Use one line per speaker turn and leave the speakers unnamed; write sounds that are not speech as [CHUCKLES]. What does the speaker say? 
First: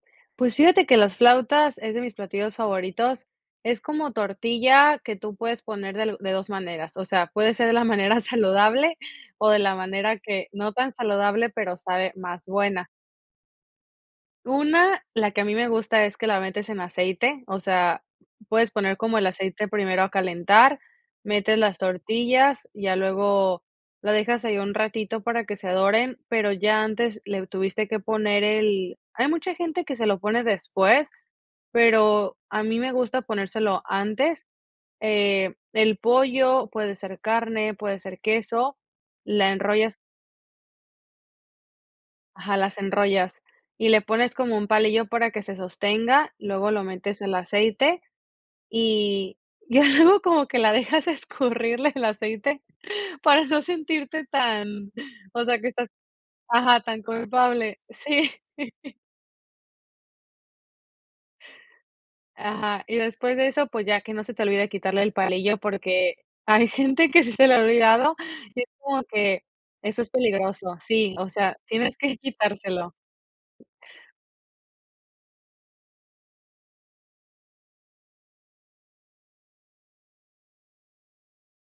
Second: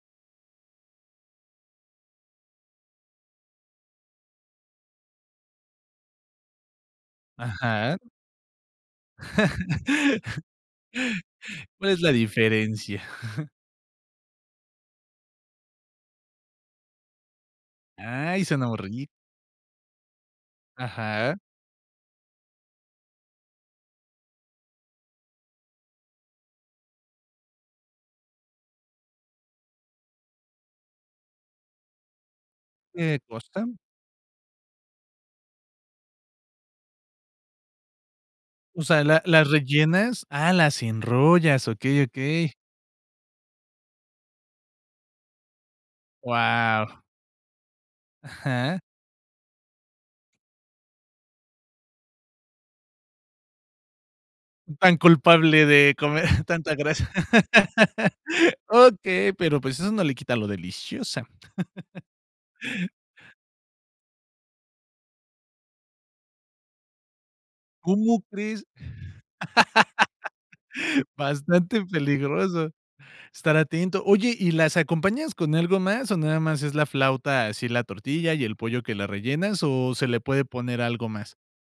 Pues fíjate que las flautas es de mis platillos favoritos. Es como tortilla que tú puedes poner de lu de 2 maneras, o sea, puede ser de la
Ajá.
manera saludable o de la manera
[LAUGHS]
que, no tan saludable, pero
¿Cuál es la
sabe más buena.
diferencia? [CHUCKLES]
Una, la que a mí me gusta es que la metes en aceite. O sea,
Ay, suena
puedes poner
horri
como el aceite primero a calentar,
Ajá.
metes las tortillas, ya luego lo dejas ahí un ratito para que se doren, pero ya antes le tuviste que poner el hay mucha gente que se lo pone después, pero a mí me
¿Qué
gusta
cosa?
ponérselo antes. Eh, el pollo puede ser carne, puede ser queso,
O sea, ¿la las
la enrollas
rellenas? Ah, las enrollas, okey, okey.
Ajá, las enrollas y le pones como un palillo para que se sostenga, luego lo
Guau.
metes en el aceite
Ajá.
y y algo como que la dejas escurrirle el aceite para no sentirte
Mm,
tan,
tan
o sea
culpable
que estás
de comer [CHUCKLES] tanta
ajá, tan
grasa.
culpable, sí.
[LAUGHS] Okey, pero, pues, eso no le quita lo deliciosa. [LAUGHS]
Ajá, y después de eso, pues ya que no se te olvide quitarle el palillo, porque hay gente que sí se le ha olvidado
¿Cómo
y
crees?
es como que eso es peligroso
[LAUGHS]
sí, o sea,
Bastante
tienes que
peligroso.
quitárselo.
Estar atento. Oye, ¿y las acompañas con algo más o nada más es la flauta así la tortilla y el pollo que la rellenas o se le puede poner algo más?